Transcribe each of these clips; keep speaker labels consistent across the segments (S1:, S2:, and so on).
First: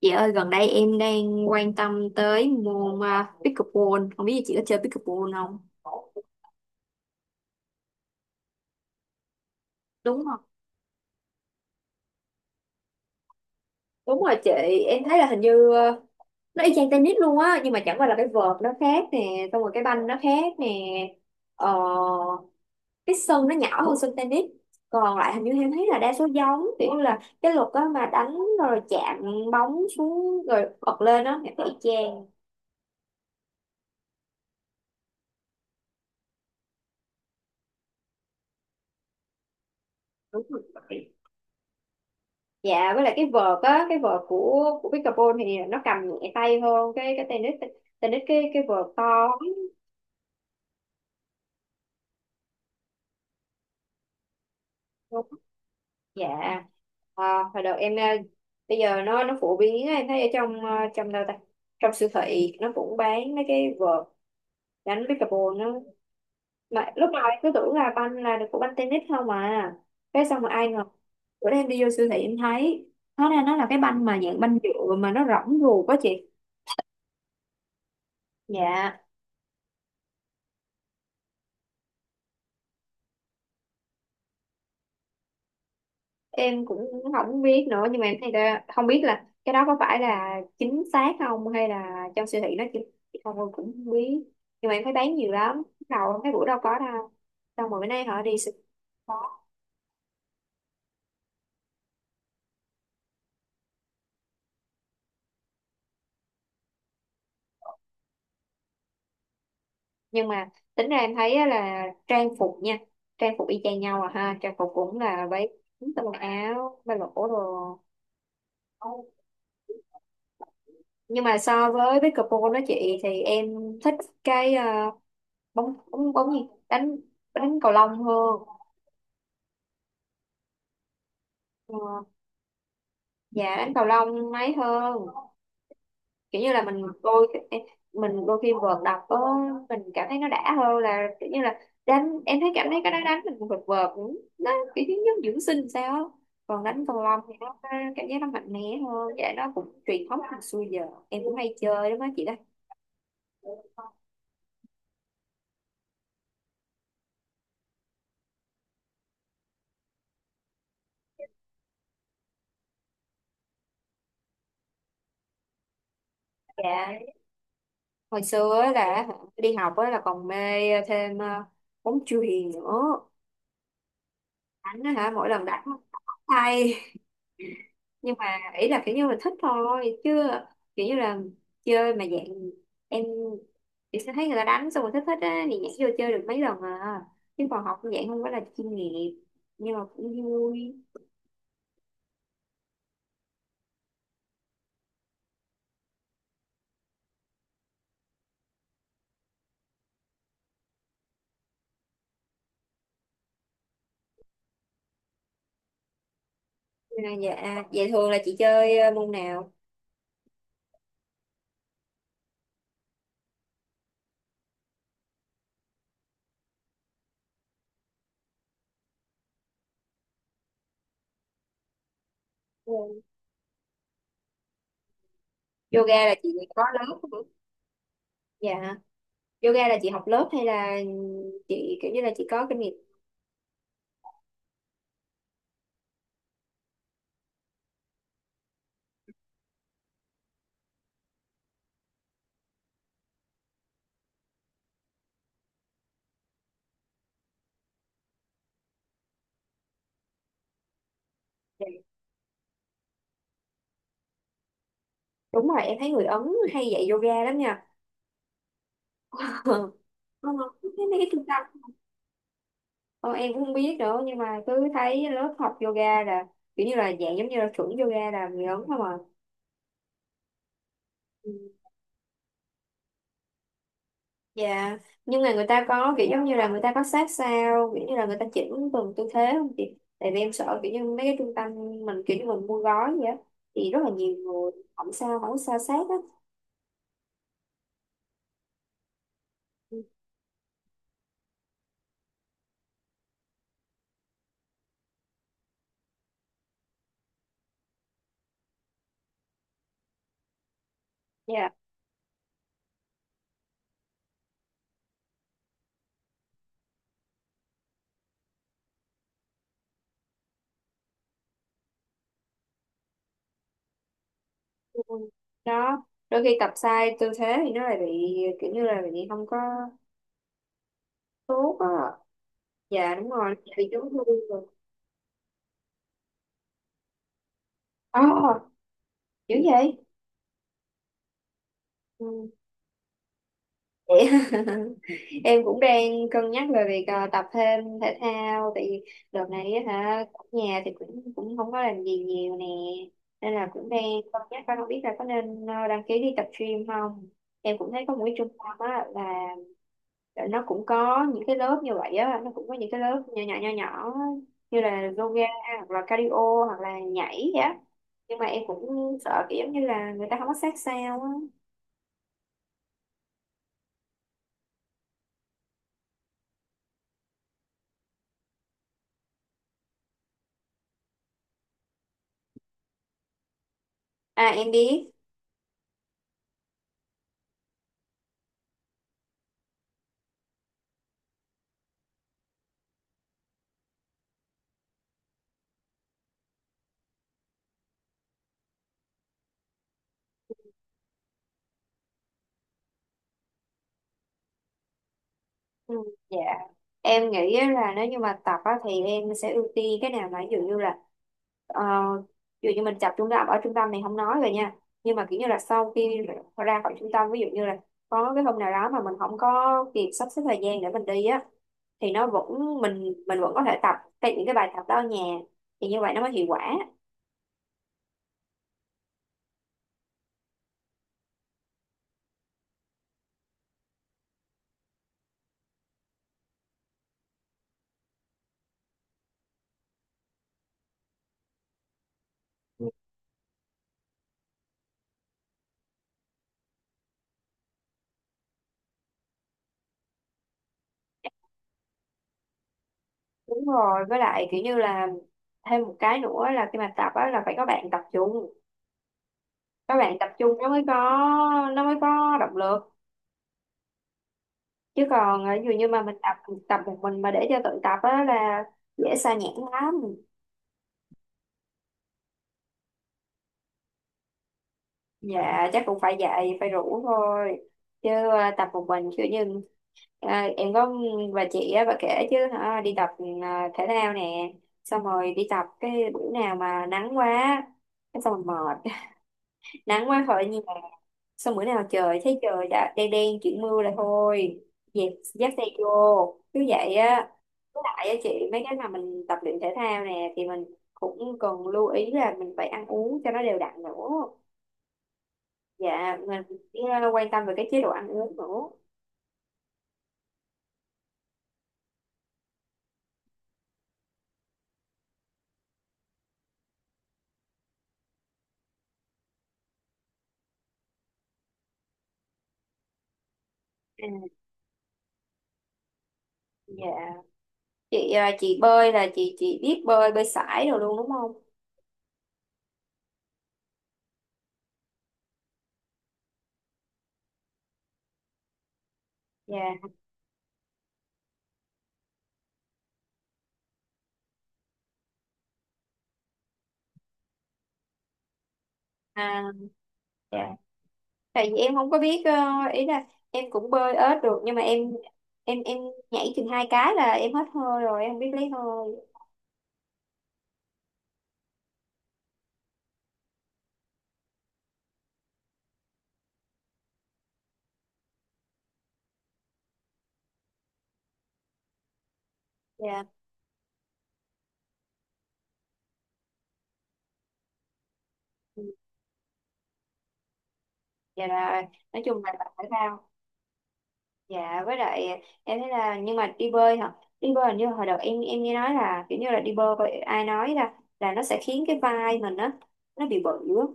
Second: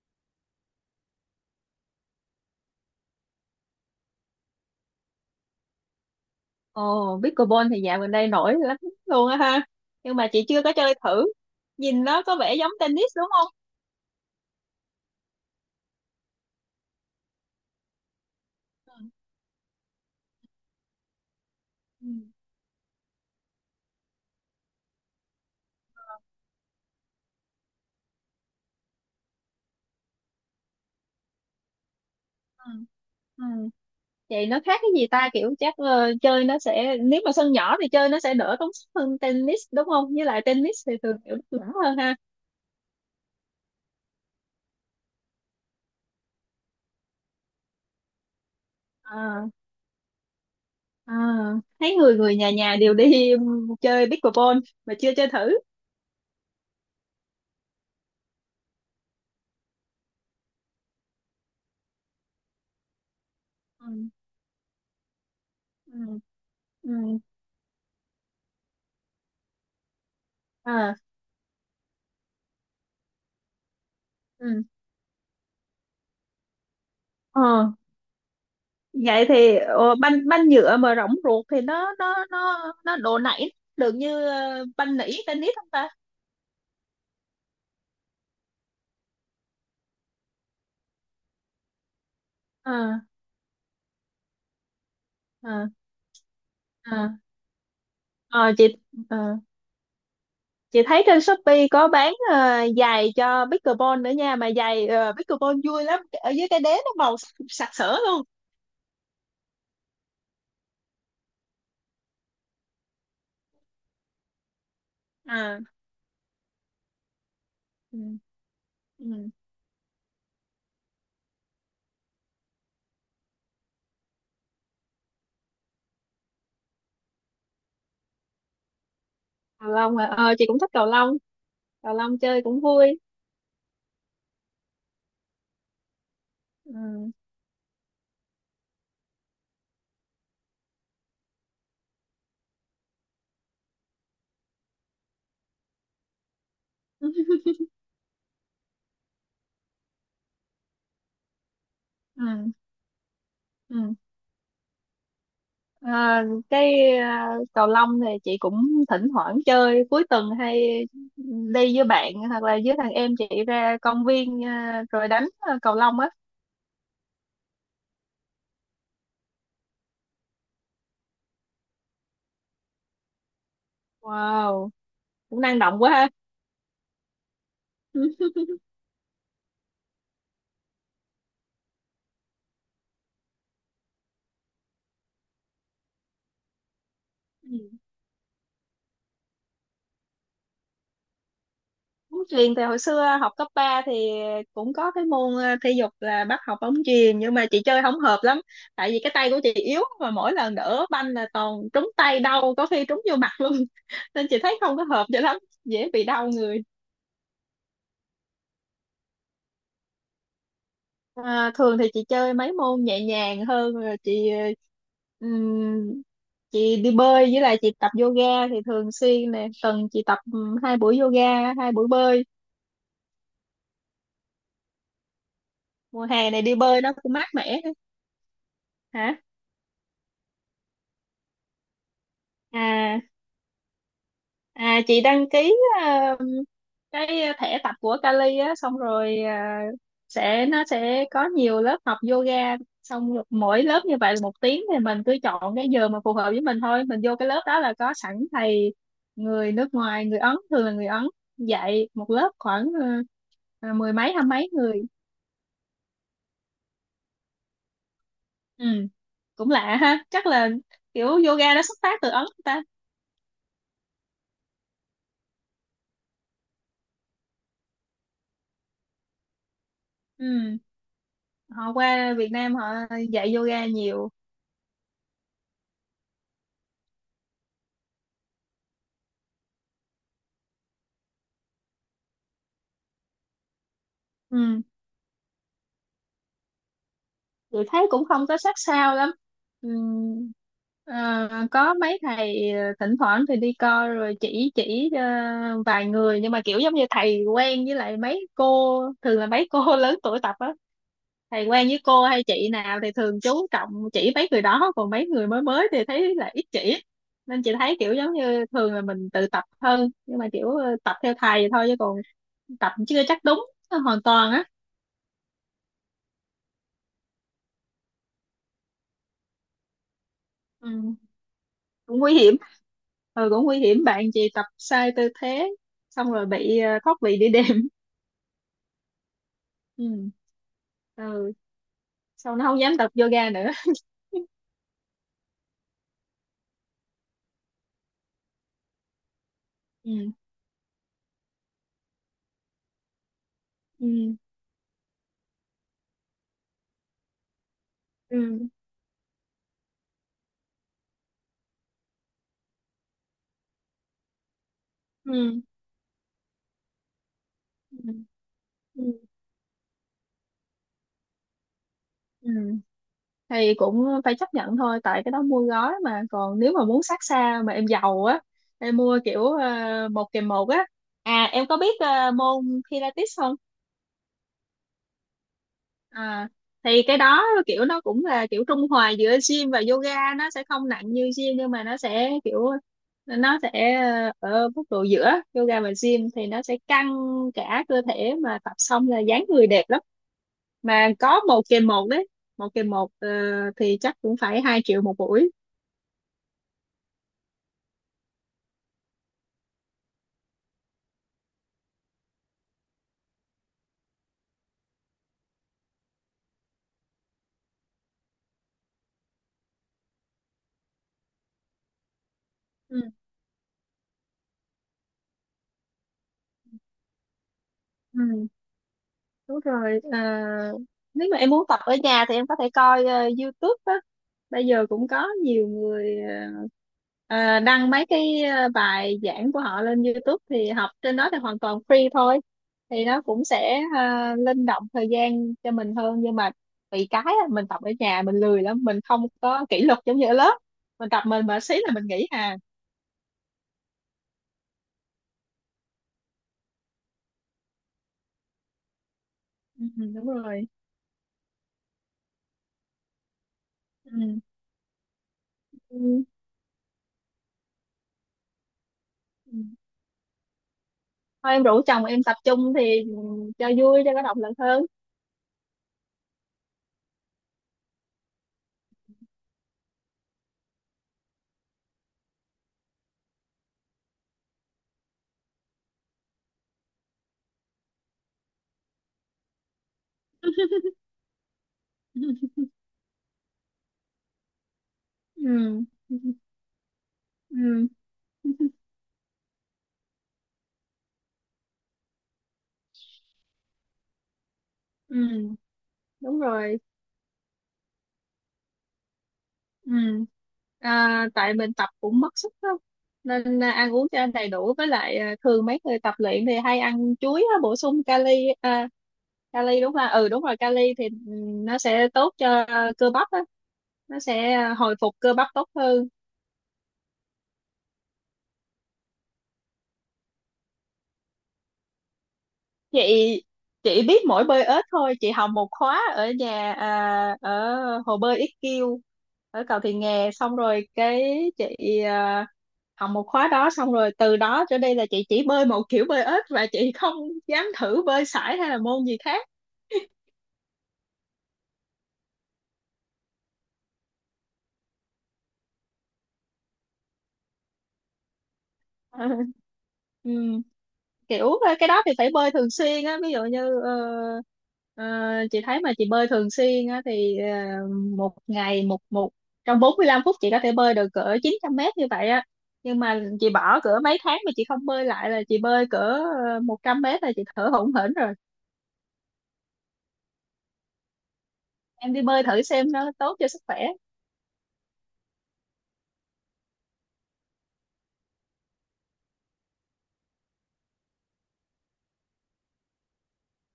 S1: Chị ơi, gần đây em đang quan tâm tới môn pickleball. Không biết chị có chơi pickleball không?
S2: Ồ, pickleball thì dạo gần đây nổi lắm luôn á ha. Nhưng
S1: Đúng
S2: mà
S1: không?
S2: chị chưa có chơi thử. Nhìn nó có vẻ giống tennis đúng không?
S1: Đúng rồi chị. Em thấy là hình như nó y chang tennis luôn á, nhưng mà chẳng qua là cái vợt nó
S2: Ừ.
S1: khác nè, xong rồi cái banh nó khác nè. ờ,
S2: Ừ.
S1: cái sân nó nhỏ hơn sân tennis. Còn lại hình như em thấy là đa số giống, kiểu như là cái luật á, mà đánh rồi chạm bóng xuống rồi bật lên á, em thấy y chang.
S2: Ừ. Ừ. Vậy nó khác cái gì ta? Kiểu chắc chơi nó sẽ, nếu mà sân nhỏ thì chơi nó sẽ đỡ tốn sức hơn tennis đúng không? Với lại
S1: Đúng rồi.
S2: tennis thì thường kiểu nó nhỏ hơn ha.
S1: Dạ, với lại cái vợt á, cái vợt của pickleball thì nó cầm nhẹ tay hơn cái tennis. Tennis cái vợt to
S2: À, à, thấy người người nhà nhà đều đi chơi pickleball mà chưa
S1: lắm.
S2: chơi thử.
S1: Dạ. Hồi đầu em bây giờ nó phổ biến á, em thấy ở trong trong đâu ta, trong siêu thị nó cũng bán mấy cái
S2: Ừ.
S1: vợt đánh pickleball nó,
S2: Ừ.
S1: mà
S2: Ừ.
S1: lúc nào em cứ tưởng là banh là được của banh tennis không, mà cái xong mà ai ngờ
S2: À,
S1: bữa nay em đi vô siêu thị em thấy hóa ra nó là cái banh mà dạng banh
S2: ừ.
S1: nhựa mà nó rỗng ruột quá chị.
S2: Ờ.
S1: Dạ,
S2: Vậy thì banh banh nhựa mà rỗng ruột thì nó độ nảy được như banh nỉ tennis không ta?
S1: em cũng không biết nữa, nhưng mà em thấy là không biết là cái đó có phải là chính xác không, hay là trong siêu thị nó
S2: Ờ.
S1: chỉ không, em cũng không biết, nhưng mà em thấy bán nhiều lắm.
S2: Ờ.
S1: Đầu cái bữa đâu có
S2: Ờ.
S1: đâu, xong rồi bữa nay họ đi siêu-
S2: Ờ,
S1: thị
S2: chị ờ,
S1: có.
S2: chị thấy trên Shopee có bán giày cho pickleball nữa nha, mà giày pickleball vui lắm, ở dưới cái đế nó màu sặc sỡ luôn.
S1: Nhưng mà tính ra em thấy á là trang phục nha, trang phục y chang nhau à ha, trang phục cũng là váy
S2: À.
S1: ngắn, tà quần áo ba lỗ đồ.
S2: Ừ, ừ.
S1: Nhưng mà so với pickleball đó chị, thì em thích cái bóng bóng bóng gì, đánh, đánh cầu lông hơn.
S2: Cầu lông à. Ờ chị cũng thích cầu lông.
S1: Ờ,
S2: Cầu lông chơi cũng vui.
S1: dạ đánh cầu lông mấy hơn, kiểu như là mình
S2: Ừ.
S1: đôi, mình đôi khi vợt đập có, mình cảm thấy nó đã hơn, là kiểu như là đánh, em thấy cảm thấy cái đó đánh mình vợt vợt cũng- nó kiểu như giống dưỡng sinh sao á. Còn đánh cầu lông thì nó cảm giác nó mạnh mẽ hơn. Dạ, nó cũng truyền thống từ xưa giờ, em cũng hay chơi đúng đó
S2: Ừ.
S1: chị đó.
S2: Ừ. À, cái cầu lông thì chị cũng thỉnh thoảng chơi cuối tuần, hay đi với bạn hoặc là với thằng em chị ra công viên, rồi đánh cầu lông á.
S1: Dạ, hồi xưa á là đi học á là còn mê thêm bóng chuyền nữa,
S2: Wow,
S1: đánh á hả, mỗi
S2: cũng
S1: lần
S2: năng
S1: đánh
S2: động quá ha.
S1: tay, nhưng mà ý là kiểu như là thích thôi chứ, kiểu như là chơi mà dạng em, chị sẽ thấy người ta đánh xong rồi thích thích á thì nhảy vô chơi được mấy lần à, chứ còn
S2: Ừ.
S1: học cũng dạng không phải là chuyên nghiệp, nhưng mà cũng vui.
S2: Bóng chuyền thì hồi xưa học cấp ba thì cũng có cái môn thể dục là bắt học bóng chuyền, nhưng mà chị chơi không hợp lắm, tại vì cái tay của chị yếu, mà mỗi lần đỡ banh là toàn trúng tay đau, có khi trúng vô mặt luôn. Nên chị thấy không có hợp cho lắm, dễ bị đau người.
S1: Nhưng dạ vậy thường là chị chơi môn nào?
S2: À, thường thì chị chơi mấy môn nhẹ nhàng hơn, rồi ừm, chị đi bơi, với lại chị tập yoga thì thường xuyên nè, tuần chị tập hai buổi yoga hai buổi bơi.
S1: Ừ. Yoga
S2: Mùa
S1: là chị
S2: hè này đi
S1: có
S2: bơi
S1: lớp
S2: nó cũng
S1: không?
S2: mát mẻ.
S1: Dạ,
S2: Hả?
S1: yoga là chị học lớp, hay là chị kiểu như là chị có kinh nghiệm?
S2: À À, chị đăng ký ờ, cái thẻ tập của Kali á, xong rồi nó sẽ có nhiều lớp học yoga, xong rồi mỗi lớp như vậy là một tiếng, thì mình cứ chọn cái giờ mà phù hợp với mình thôi, mình vô cái lớp đó là có sẵn thầy người nước ngoài, người Ấn, thường là người Ấn
S1: Dạ.
S2: dạy một lớp khoảng mười mấy hai mấy người.
S1: Đúng rồi, em thấy người Ấn hay dạy yoga lắm nha.
S2: Ừ. Cũng
S1: Ờ,
S2: lạ ha, chắc
S1: không?
S2: là
S1: Mấy
S2: kiểu
S1: cái trung
S2: yoga
S1: tâm
S2: nó xuất phát từ Ấn ta.
S1: con em cũng không biết nữa, nhưng mà cứ thấy lớp học yoga là kiểu như là dạng giống như là chuẩn yoga là người lớn không à.
S2: Ừ.
S1: Ừ.
S2: Họ qua Việt Nam họ dạy yoga nhiều.
S1: Dạ, nhưng mà người ta có kiểu giống như là người ta có sát sao, kiểu như là người ta chỉnh từng tư thế không chị? Tại vì em sợ kiểu như mấy cái trung tâm mình kiểu như mình mua gói vậy á, thì rất là nhiều người
S2: Ừ.
S1: không sao không sao sát á.
S2: Chị thấy cũng không có sát sao lắm.
S1: Ừ.
S2: Ừm, có mấy thầy thỉnh thoảng thì đi coi rồi chỉ vài người, nhưng mà kiểu giống như thầy quen với lại mấy cô, thường là mấy cô lớn tuổi tập á. Thầy
S1: Dạ.
S2: quen với cô hay chị nào thì thường chú trọng chỉ mấy người đó, còn mấy người mới mới thì thấy là ít chỉ. Nên chị thấy kiểu giống như thường là mình tự tập hơn, nhưng mà kiểu tập theo thầy thôi, chứ còn tập chưa chắc đúng hoàn toàn á.
S1: Ừ. Đó, đôi khi tập sai tư thế thì nó lại bị kiểu như là bị không có
S2: Ừ.
S1: tốt
S2: Cũng
S1: á.
S2: nguy hiểm.
S1: Dạ đúng
S2: Ừ,
S1: rồi,
S2: cũng nguy
S1: bị chấn
S2: hiểm.
S1: thương
S2: Bạn chị tập
S1: rồi.
S2: sai tư thế xong rồi bị thoát vị đĩa đệm.
S1: Ờ, dữ vậy.
S2: Ừ. Ừ.
S1: Ừ.
S2: Sau nó không dám tập yoga nữa.
S1: Vậy em cũng đang cân nhắc về việc tập thêm thể thao, tại vì đợt này á hả
S2: Ừ.
S1: ở nhà thì cũng cũng không có làm gì nhiều nè, nên là cũng đang
S2: Ừ.
S1: cân nhắc coi không biết là có nên đăng ký đi tập gym không. Em cũng thấy có một cái trung
S2: Ừ.
S1: tâm á là nó cũng có những cái lớp như vậy á, nó cũng có những cái lớp nhỏ nhỏ á, như là yoga
S2: Ừ.
S1: hoặc là cardio hoặc là nhảy vậy á,
S2: Ừ.
S1: nhưng mà em cũng
S2: Ừ.
S1: sợ kiểu giống như là người ta không có sát sao á.
S2: Ừ. Thì cũng phải chấp nhận thôi, tại cái đó mua gói mà. Còn nếu mà muốn sát xa mà em giàu á, em mua kiểu một kèm một á. À, em có biết môn Pilates không?
S1: À em biết.
S2: À, thì cái đó kiểu nó cũng là kiểu trung hòa giữa gym và yoga, nó sẽ không nặng như gym, nhưng mà nó sẽ ở mức độ giữa yoga và gym thì nó sẽ căng cả cơ thể, mà tập xong là dáng người đẹp lắm. Mà có một kèm một đấy. Một kèm một thì chắc cũng phải 2 triệu một buổi.
S1: Ừ, dạ em nghĩ á là nếu như mà tập á, thì em sẽ ưu tiên cái nào mà ví dụ như là ờ, ví dụ như mình tập trung tập ở trung tâm thì không nói rồi nha, nhưng mà kiểu như là sau khi ra khỏi trung tâm, ví dụ như là có cái hôm nào đó mà mình không có kịp sắp xếp thời gian để mình đi á, thì nó vẫn
S2: Ừ.
S1: mình vẫn có thể tập cái những cái bài tập đó ở nhà, thì như vậy nó mới hiệu quả.
S2: Ừ. Đúng rồi. À, nếu mà em muốn tập ở nhà thì em có thể coi YouTube á. Bây giờ cũng có nhiều người đăng mấy cái bài giảng của họ lên YouTube, thì học trên đó thì hoàn toàn free thôi. Thì nó cũng sẽ linh động thời gian cho mình hơn, nhưng mà bị cái á, mình tập ở nhà mình lười lắm, mình không có kỷ luật giống như ở lớp. Mình tập mình mà xí là mình nghỉ hà.
S1: Đúng rồi, với lại kiểu như là thêm một cái nữa là khi mà tập á là phải có bạn tập chung,
S2: Ừ,
S1: có bạn
S2: đúng
S1: tập chung nó
S2: rồi.
S1: mới có, nó mới có động lực,
S2: Ừ.
S1: chứ còn ví dụ như mà mình
S2: Ừ.
S1: tập tập một mình mà để cho tự tập á là dễ sa nhãn lắm.
S2: Thôi em rủ chồng em tập trung thì cho vui cho có động lực hơn.
S1: Dạ chắc cũng phải dạy phải rủ thôi, chứ tập một mình kiểu như ờ, em có bà chị á, bà kể chứ hả đi tập ờ, thể thao nè, xong rồi đi tập cái bữa nào mà nắng quá cái xong rồi mệt, nắng quá khỏi nhà, xong bữa nào trời thấy trời đã đen đen chuyển mưa là thôi, dẹp dắt xe
S2: Ừ.
S1: vô,
S2: Ừ.
S1: cứ vậy á. Tại á chị mấy cái mà mình tập luyện thể thao nè thì mình cũng cần lưu ý là mình phải ăn uống cho nó đều đặn nữa.
S2: Ừ.
S1: Dạ
S2: Đúng
S1: mình
S2: rồi.
S1: phải, quan tâm về cái chế độ ăn uống nữa.
S2: Ừ. À, tại mình tập cũng mất sức lắm, nên ăn uống cho đầy đủ, với lại thường mấy người tập luyện thì hay ăn chuối á, bổ sung kali. À, kali đúng là đúng rồi. Kali thì nó sẽ tốt cho cơ bắp á. Nó
S1: À,
S2: sẽ hồi phục cơ bắp tốt hơn.
S1: dạ. Chị chị bơi là chị biết bơi, bơi sải rồi luôn đúng không?
S2: Chị chị biết mỗi bơi ếch thôi. Chị học một khóa ở nhà, ở hồ bơi IQ
S1: Dạ.
S2: ở cầu Thị Nghè, xong rồi cái chị à, học một khóa đó, xong rồi từ đó trở đi là chị chỉ bơi một kiểu bơi ếch, và chị không dám thử bơi sải hay là môn gì
S1: À,
S2: khác.
S1: dạ. Tại vì em không có biết ý là em cũng bơi ếch được, nhưng mà em nhảy chừng hai cái là em hết hơi rồi, em không biết lấy hơi.
S2: Ờ. Ừ. Kiểu cái đó thì phải bơi thường xuyên á. Ví dụ như ờ, chị thấy mà chị bơi thường xuyên á thì một ngày một một trong 45 phút chị có thể bơi được cỡ 900 mét như vậy á. Nhưng
S1: Dạ.
S2: mà chị bỏ cỡ mấy tháng mà chị không bơi lại là chị bơi cỡ 100 mét là chị thở hổn hển rồi.
S1: Ừ, dạ là nói
S2: Em đi
S1: chung là
S2: bơi
S1: tập
S2: thử
S1: thể
S2: xem,
S1: thao.
S2: nó tốt cho sức khỏe.
S1: Dạ với lại em thấy là, nhưng mà đi bơi hả? Đi bơi hình như hồi đầu em nghe nói là kiểu như là đi bơi vậy ai nói ra là nó sẽ khiến cái vai mình á nó bị bự á.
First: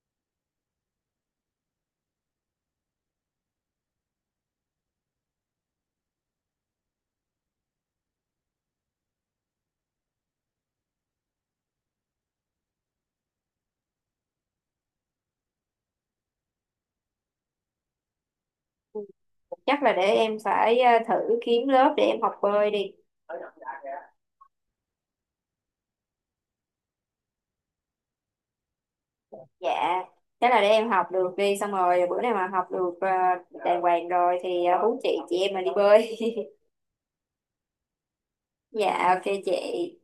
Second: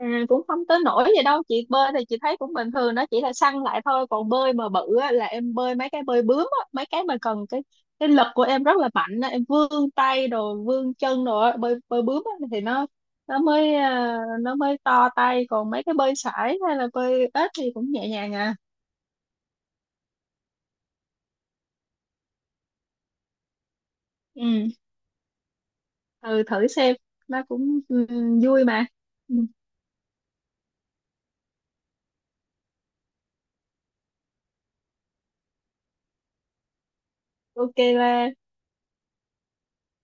S2: À, cũng không tới nỗi gì đâu. Chị bơi thì chị thấy cũng bình thường, nó chỉ là săn lại thôi. Còn bơi mà bự á, là em bơi mấy cái bơi bướm á, mấy cái mà cần cái lực của em rất là mạnh á, em vươn tay rồi vươn chân rồi á, bơi bơi bướm á, thì nó mới nó mới to tay. Còn mấy cái bơi sải hay là bơi ếch thì cũng nhẹ nhàng à.
S1: Chắc là để em phải thử kiếm lớp để em học bơi đi.
S2: Ừ. Ừ, thử xem. Nó cũng vui mà. Ừ,
S1: Dạ. Thế là để em học được đi, xong rồi bữa nào mà học được đàng hoàng rồi thì hú chị em mình đi bơi.
S2: ok là
S1: Dạ ok chị.